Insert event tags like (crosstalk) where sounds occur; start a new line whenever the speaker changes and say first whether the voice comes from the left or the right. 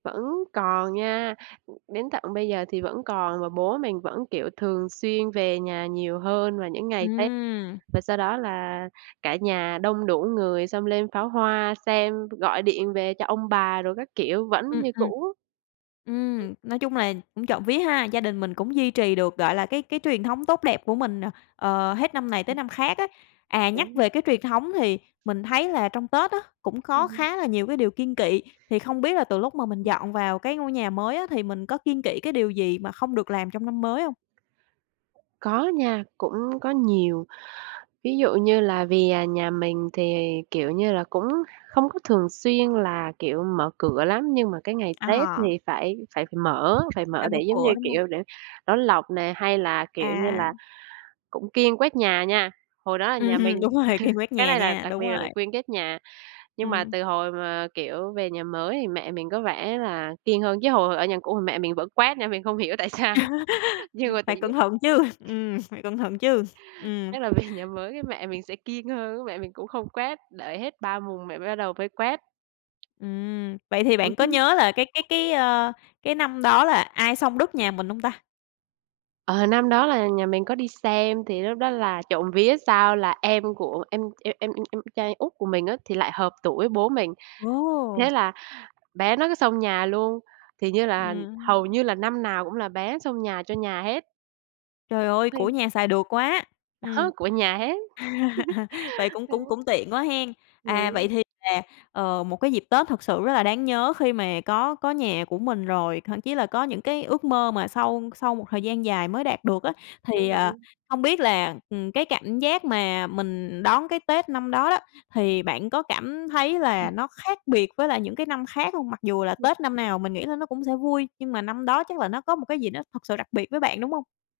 right: Vẫn còn nha. Ừm, đến tận bây giờ thì vẫn còn, và bố mình vẫn, kiểu, thường xuyên về nhà nhiều hơn vào những ngày Tết.
left: Ừm.
right: Và sau đó là cả nhà đông đủ người, xong lên pháo hoa xem, gọi điện về cho ông bà đồ các kiểu, vẫn
left: Ừm,
right: như
left: ừm.
right: cũ. Ừm.
left: Ừm, nói chung là cũng trộm vía ha. Gia đình mình cũng duy trì được, gọi là, cái cái truyền thống tốt đẹp của mình, ờ, hết năm này tới
right: Ừm.
left: năm khác á. À, nhắc
right: Đấy.
left: về cái truyền thống thì mình thấy là trong Tết á, cũng
right: Ừm
left: có
right: hưm.
left: khá là nhiều cái điều kiêng kị. Thì không biết là từ lúc mà mình
right: Ừm.
left: dọn vào cái ngôi nhà mới á, thì mình có kiêng kị cái điều gì mà không được làm trong năm mới hông?
right: Có nha, cũng có nhiều. Ví dụ như là vì nhà mình thì, kiểu như là, cũng không có thường xuyên là, kiểu, mở cửa lắm, nhưng mà cái ngày Tết
left: À.
right: thì phải phải phải mở phải
left: Phải
right: mở
left: mở
right: để, giống như
left: cửa, đúng hông?
right: kiểu, để đón lộc nè, hay là, kiểu như
left: À.
right: là, cũng kiêng quét nhà nha. Hồi đó là nhà
left: Ừm,
right: mình
left: đúng
right: (chuckles)
left: rồi, kiêng quét
right: cái
left: nhà
right: này là
left: nha,
right: đặc
left: đúng
right: biệt là
left: rồi.
right: phải kiêng quét nhà. Nhưng mà
left: Ừm.
right: từ hồi mà, kiểu, về nhà mới thì mẹ mình có vẻ là kiêng hơn chứ, hồi hồi ở nhà cũ thì mẹ mình vẫn quét nha, mình không hiểu tại sao.
left: (laughs)
right: Nhưng
left: Ừm,
right: mà (unintelligible)
left: phải cẩn
right: (chuckles)
left: thận chứ, ừm, phải cẩn thận chứ. Ừm.
right: chắc là về nhà mới cái mẹ mình sẽ kiêng hơn á, mẹ mình cũng không quét, để hết 3 mùng mẹ mình bắt đầu mới quét.
left: Ừm. Vậy thì
right: Ừm
left: bạn có
right: hứm.
left: nhớ là cái cái cái, ơ, cái năm đó là ai xông đất nhà mình hông ta?
right: Ờ, năm đó là nhà mình có đi xem. Thì lúc đó là trộm vía sao là em của em em em em em trai út của mình á, thì lại hợp tuổi bố mình. Thế
left: Ồ.
right: là bé nó cứ xông nhà luôn, thì như là hầu
left: Ừm.
right: như là năm nào cũng là bé xông nhà cho nhà hết.
left: Trời ơi,
right: Thi
left: của nhà xài được quá. Ừm.
right: Đó, của nhà hết.
left: (laughs) Vậy cũng cũng
right: (chuckles)
left: cũng tiện quá hén. À, vậy
right: Ừm.
left: thì là, ờ, một cái dịp Tết thật sự rất là đáng nhớ khi mà có có nhà của mình rồi, thậm chí là có những cái ước mơ mà sau sau một thời gian dài mới đạt được á. Thì,
right: Đúng
left: ờ,
right: rồi.
left: hông biết là, ừm, cái cảm giác mà mình đón cái Tết năm đó đó, thì bạn có cảm thấy là
right: (unintelligible)
left: nó khác biệt với lại những cái năm khác hông? Mặc dù là
right: Ừm.
left: Tết năm nào mình nghĩ là nó cũng sẽ vui, nhưng mà năm đó chắc là nó có một cái gì nó thật sự đặc biệt với bạn, đúng hông?